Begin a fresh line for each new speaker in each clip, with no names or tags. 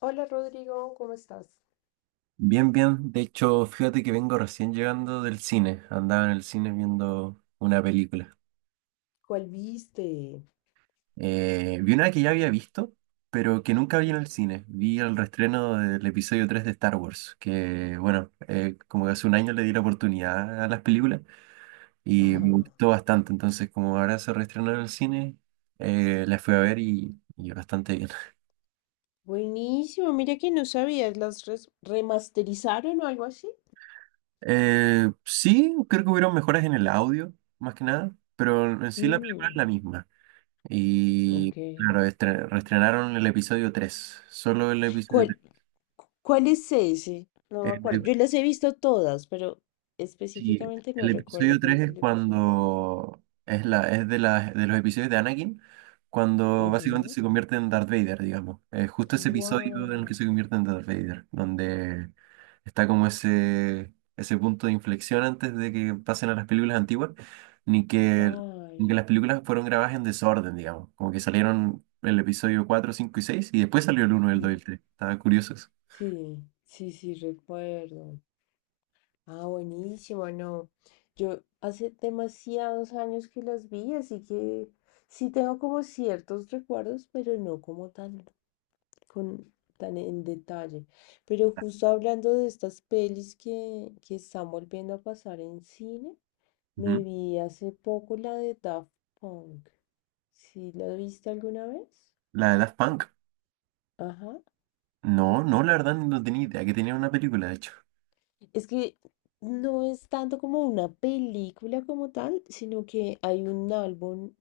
Hola Rodrigo, ¿cómo estás?
Bien, bien. De hecho, fíjate que vengo recién llegando del cine. Andaba en el cine viendo una película.
¿Cuál viste?
Vi una que ya había visto, pero que nunca vi en el cine. Vi el reestreno del episodio 3 de Star Wars, que bueno, como que hace un año le di la oportunidad a las películas y
Ajá.
me gustó bastante. Entonces, como ahora se reestrenó en el cine, la fui a ver y bastante bien.
Buenísimo, mira que no sabías, las remasterizaron o algo así.
Sí, creo que hubieron mejoras en el audio, más que nada, pero en sí la película es
Mm,
la misma. Y
ok.
claro, reestrenaron el episodio 3 solo el episodio
¿Cuál, Cuál es ese? No me acuerdo.
3.
Yo las he visto todas, pero
Sí,
específicamente no
el episodio
recuerdo cuál
3
es
es
el episodio.
cuando es la es de las de los episodios de Anakin cuando básicamente se convierte en Darth Vader, digamos. Justo ese episodio en el que
Wow,
se convierte en Darth Vader, donde está como ese punto de inflexión antes de que pasen a las películas antiguas, ni que ni que
claro.
las películas fueron grabadas en desorden, digamos, como que salieron el episodio 4, 5 y 6 y después salió el uno, el 2 y
Mm.
el 3. Estaba curioso eso.
Sí, sí, sí, recuerdo. Ah, buenísimo, no. Yo hace demasiados años que las vi, así que sí tengo como ciertos recuerdos, pero no como tan, con, tan en detalle. Pero justo hablando de estas pelis que están volviendo a pasar en cine, me
Ujú.
vi hace poco la de Daft Punk. ¿Sí la viste alguna vez?
La de Daft Punk.
Ajá.
No, no, la verdad no tenía idea que tenía una película, de hecho.
Es que no es tanto como una película como tal, sino que hay un álbum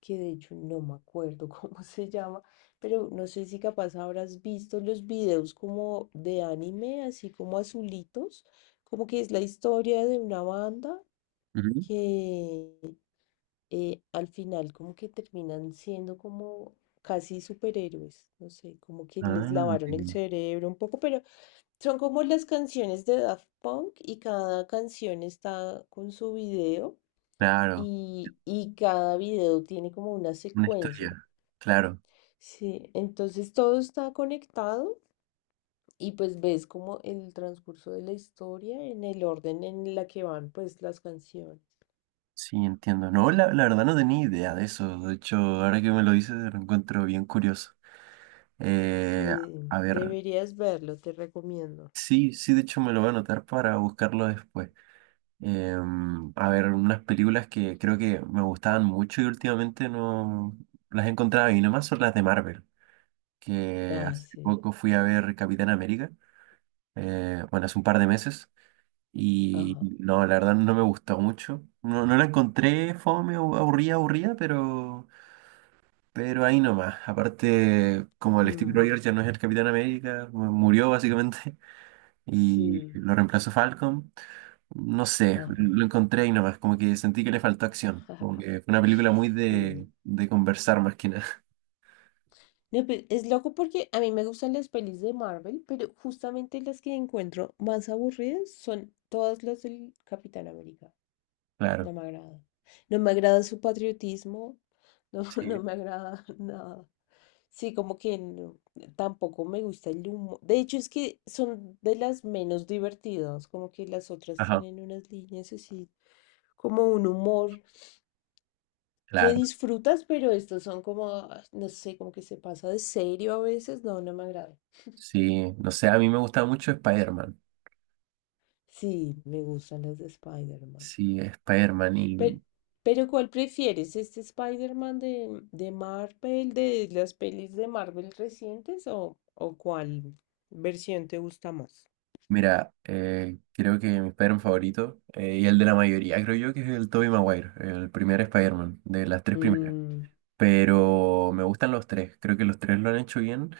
que de hecho no me acuerdo cómo se llama, pero no sé si capaz habrás visto los videos como de anime, así como azulitos, como que es la historia de una banda
Ujú.
que al final como que terminan siendo como casi superhéroes, no sé, como que les
Ah,
lavaron el
entiendo.
cerebro un poco, pero son como las canciones de Daft Punk y cada canción está con su video.
Claro,
Y cada video tiene como una
una
secuencia.
historia, claro,
Sí, entonces todo está conectado y pues ves como el transcurso de la historia en el orden en la que van pues las canciones.
sí, entiendo. No, la verdad no tenía idea de eso, de hecho, ahora que me lo dices lo encuentro bien curioso. Eh,
Sí,
a ver,
deberías verlo, te recomiendo.
sí, sí, de hecho me lo voy a anotar para buscarlo después. A ver, unas películas que creo que me gustaban mucho y últimamente no las encontraba y nomás son las de Marvel, que
Ah,
hace
sí,
poco fui a ver Capitán América, bueno, hace un par de meses. Y
ajá.
no, la verdad no me gustó mucho. No, no la encontré fome o aburrida, aburrida, pero ahí nomás. Aparte, como el Steve
Mm,
Rogers ya no es el Capitán América, murió básicamente y
sí,
lo reemplazó Falcon. No sé,
ajá.
lo encontré ahí nomás, como que sentí que le faltó acción. Como que fue una película muy
Sí.
de conversar más que nada.
No, pero es loco porque a mí me gustan las pelis de Marvel, pero justamente las que encuentro más aburridas son todas las del Capitán América.
Claro,
No me agrada. No me agrada su patriotismo. No,
sí.
no me agrada nada. Sí, como que tampoco me gusta el humo. De hecho, es que son de las menos divertidas. Como que las otras
Ajá,
tienen unas líneas así, como un humor que
claro.
disfrutas, pero estos son como, ah, no sé, como que se pasa de serio a veces. No, no me agrada.
Sí, no sé, a mí me gustaba mucho Spider-Man.
Sí, me gustan las de Spider-Man.
Sí, Spider-Man y
Pe- Pero, ¿cuál prefieres? ¿Este Spider-Man de Marvel, de las pelis de Marvel recientes o cuál versión te gusta más?
Mira, creo que mi Spider-Man favorito, y el de la mayoría, creo yo que es el Tobey Maguire, el primer Spider-Man, de las tres primeras.
Mm,
Pero me gustan los tres, creo que los tres lo han hecho bien.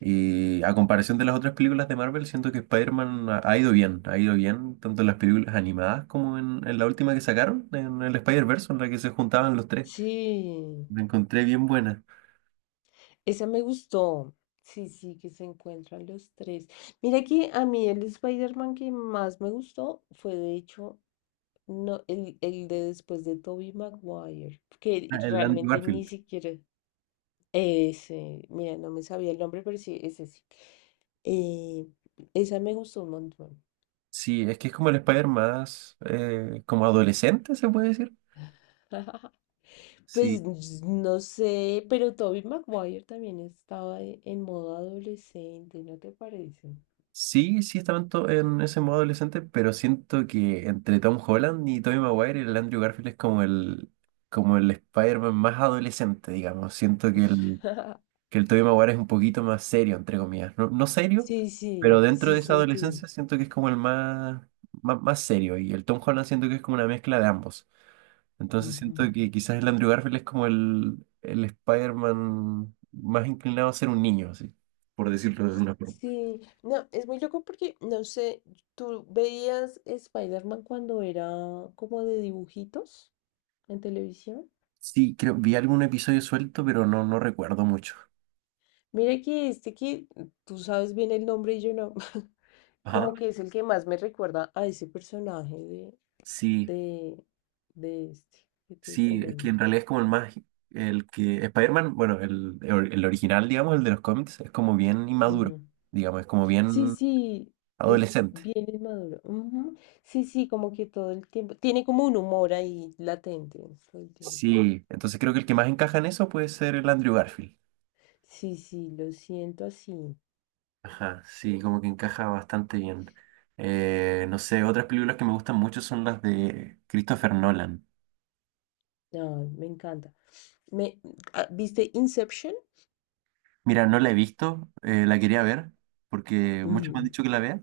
Y a comparación de las otras películas de Marvel, siento que Spider-Man ha ido bien, ha ido bien, tanto en las películas animadas como en la última que sacaron, en el Spider-Verse, en la que se juntaban los tres.
sí,
La encontré bien buena.
esa me gustó. Sí, sí, que se encuentran los tres. Mira que a mí el Spider-Man que más me gustó fue de hecho no, el de después de Tobey Maguire, que
Ah, el Andrew
realmente ni
Garfield.
siquiera... Ese, mira, no me sabía el nombre, pero sí, ese sí. Eh, Esa me gustó un montón.
Sí, es que es como el Spider más, como adolescente, se puede decir.
Pues
Sí,
no sé, pero Toby Maguire también estaba en modo adolescente, ¿no te parece?
Sí, sí estaban en ese modo adolescente, pero siento que entre Tom Holland y Tobey Maguire, el Andrew Garfield es como el, Spider-Man más adolescente, digamos. Siento que el, que el Tobey Maguire es un poquito más serio, entre comillas. No, no serio,
Sí,
pero
sí,
dentro de
sí
esa
sentí.
adolescencia siento que es como el más, más, más serio. Y el Tom Holland siento que es como una mezcla de ambos. Entonces
Ujú.
siento que quizás el Andrew Garfield es como el Spider-Man más inclinado a ser un niño, así, por decirlo de una forma.
Sí, no, es muy loco porque, no sé, ¿tú veías Spider-Man cuando era como de dibujitos en televisión?
Sí, creo, vi algún episodio suelto, pero no, no recuerdo mucho.
Mira que este que tú sabes bien el nombre y yo no.
Ajá.
Como que es el que más me recuerda a ese personaje de,
Sí,
de, de este que te
sí, es que en
comento.
realidad es como el más, el que, Spider-Man, bueno, el original, digamos, el de los cómics, es como bien inmaduro,
Ujú.
digamos, es como
Sí,
bien
sí, es
adolescente.
bien inmaduro. Ujú. Sí, sí, como que todo el tiempo. Tiene como un humor ahí latente todo el tiempo.
Sí, entonces creo que el que más encaja en eso puede ser el Andrew Garfield.
Sí, sí, lo siento así.
Ajá, sí, como que encaja bastante bien. No sé, otras películas que me gustan mucho son las de Christopher Nolan.
Ay, me encanta. Me, ah, ¿viste Inception?
Mira, no la he visto, la quería ver, porque muchos me han
Ujú.
dicho que la vea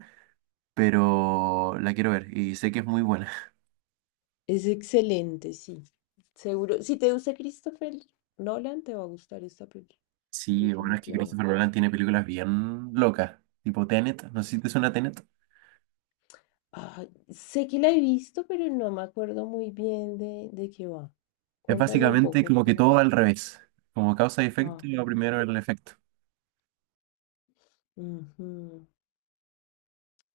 pero la quiero ver y sé que es muy buena.
Es excelente, sí. Seguro. Si te gusta Christopher Nolan, te va a gustar esta película,
Sí, bueno, es que Christopher
definitivamente.
Nolan tiene películas bien locas, tipo Tenet, no sé si te suena Tenet.
Ah, sé que la he visto, pero no me acuerdo muy bien de qué va.
Es
Cuéntame un
básicamente
poco
como que
para...
todo va al revés, como causa y efecto, y lo
Ajá.
primero el efecto.
Ujú.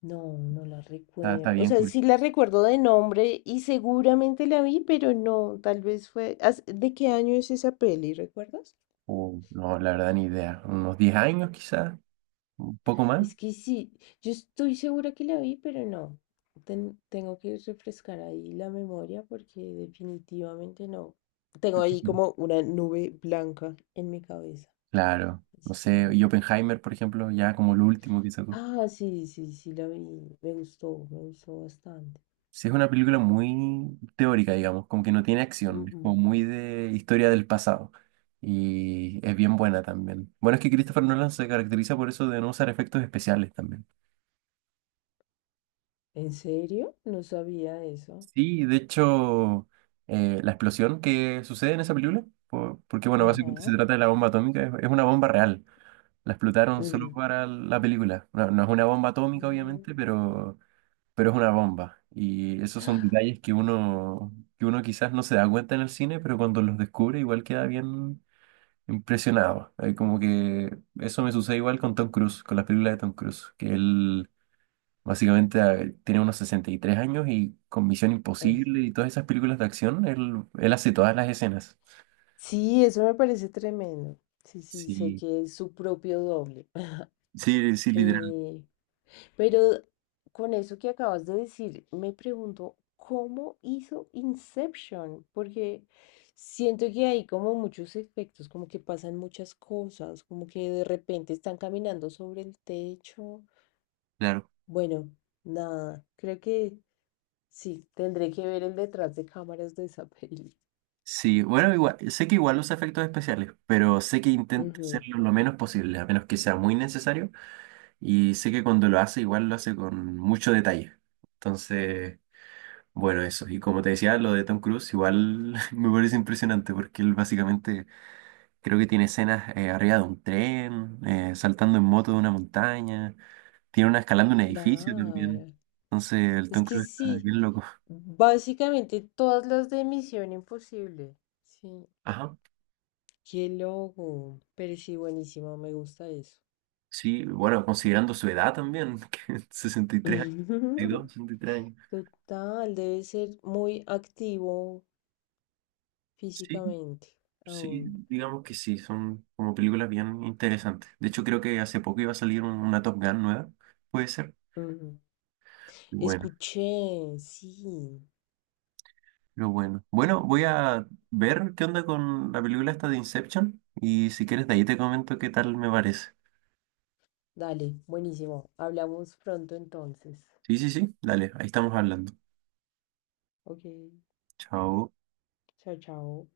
No, no la
Está
recuerdo. O
bien
sea, sí
curioso.
la recuerdo de nombre y seguramente la vi, pero no, tal vez fue... ¿De qué año es esa peli, recuerdas?
O, no, la verdad ni idea, unos 10 años quizás, un poco más.
Es que sí, yo estoy segura que la vi, pero no. Tengo que refrescar ahí la memoria porque definitivamente no. Tengo ahí
Ujú.
como una nube blanca en mi cabeza.
Claro, no
Así
sé,
que...
y Oppenheimer, por ejemplo, ya como lo último quizás.
Ah, sí, sí, sí, la vi. Me gustó bastante.
Sí, es una película muy teórica, digamos, como que no tiene acción, es
Ujú.
como muy de historia del pasado. Y es bien buena también. Bueno, es que Christopher Nolan se caracteriza por eso de no usar efectos especiales también.
¿En serio? No sabía eso.
Sí, de hecho, la explosión que sucede en esa película, porque bueno, básicamente se
Ajá.
trata de la bomba atómica, es una bomba real. La explotaron solo
Ujú.
para la película. No, no es una bomba atómica,
Mm,
obviamente, pero es una bomba. Y esos son detalles que uno quizás no se da cuenta en el cine, pero cuando los descubre igual queda bien impresionado. Como que eso me sucede igual con Tom Cruise, con las películas de Tom Cruise, que él básicamente tiene unos 63 años y con Misión
así.
Imposible
Sí,
y todas esas películas de acción, él hace todas las escenas.
sí, eso me parece tremendo. Sí, sí, sé
Sí,
que es su propio doble.
sí, sí, literal,
Eh, pero con eso que acabas de decir, me pregunto, ¿cómo hizo Inception? Porque siento que hay como muchos efectos, como que pasan muchas cosas, como que de repente están caminando sobre el techo.
claro.
Bueno, nada, creo que sí, tendré que ver el detrás de cámaras de esa peli.
Sí, bueno, igual, sé que igual los efectos especiales, pero sé que intenta
Ujú.
hacerlo lo menos posible, a menos que sea muy necesario. Y sé que cuando lo hace, igual lo hace con mucho detalle. Entonces, bueno, eso. Y como te decía, lo de Tom Cruise, igual me parece impresionante porque él básicamente creo que tiene escenas arriba de un tren, saltando en moto de una montaña, tiene una escalando un edificio también.
Claro,
Entonces, el
es
Tom
que
Cruise está
sí,
bien loco.
básicamente todas las de Misión Imposible, sí.
Ajá.
Qué loco, pero sí, buenísimo, me gusta eso.
Sí, bueno, considerando su edad también, que 63 años, sesenta sesenta y dos sesenta y tres años.
Total, debe ser muy activo
Sí,
físicamente
Sí,
aún.
digamos que sí, son como películas bien interesantes. De hecho, creo que hace poco iba a salir una Top Gun nueva, puede ser.
Ujú.
Y bueno,
Escuché, sí.
pero bueno. Bueno, voy a ver qué onda con la película esta de Inception y si quieres de ahí te comento qué tal me parece.
Dale, buenísimo. Hablamos pronto entonces.
Sí, sí, sí, dale, ahí estamos hablando.
Ok,
Chao.
chao, chao.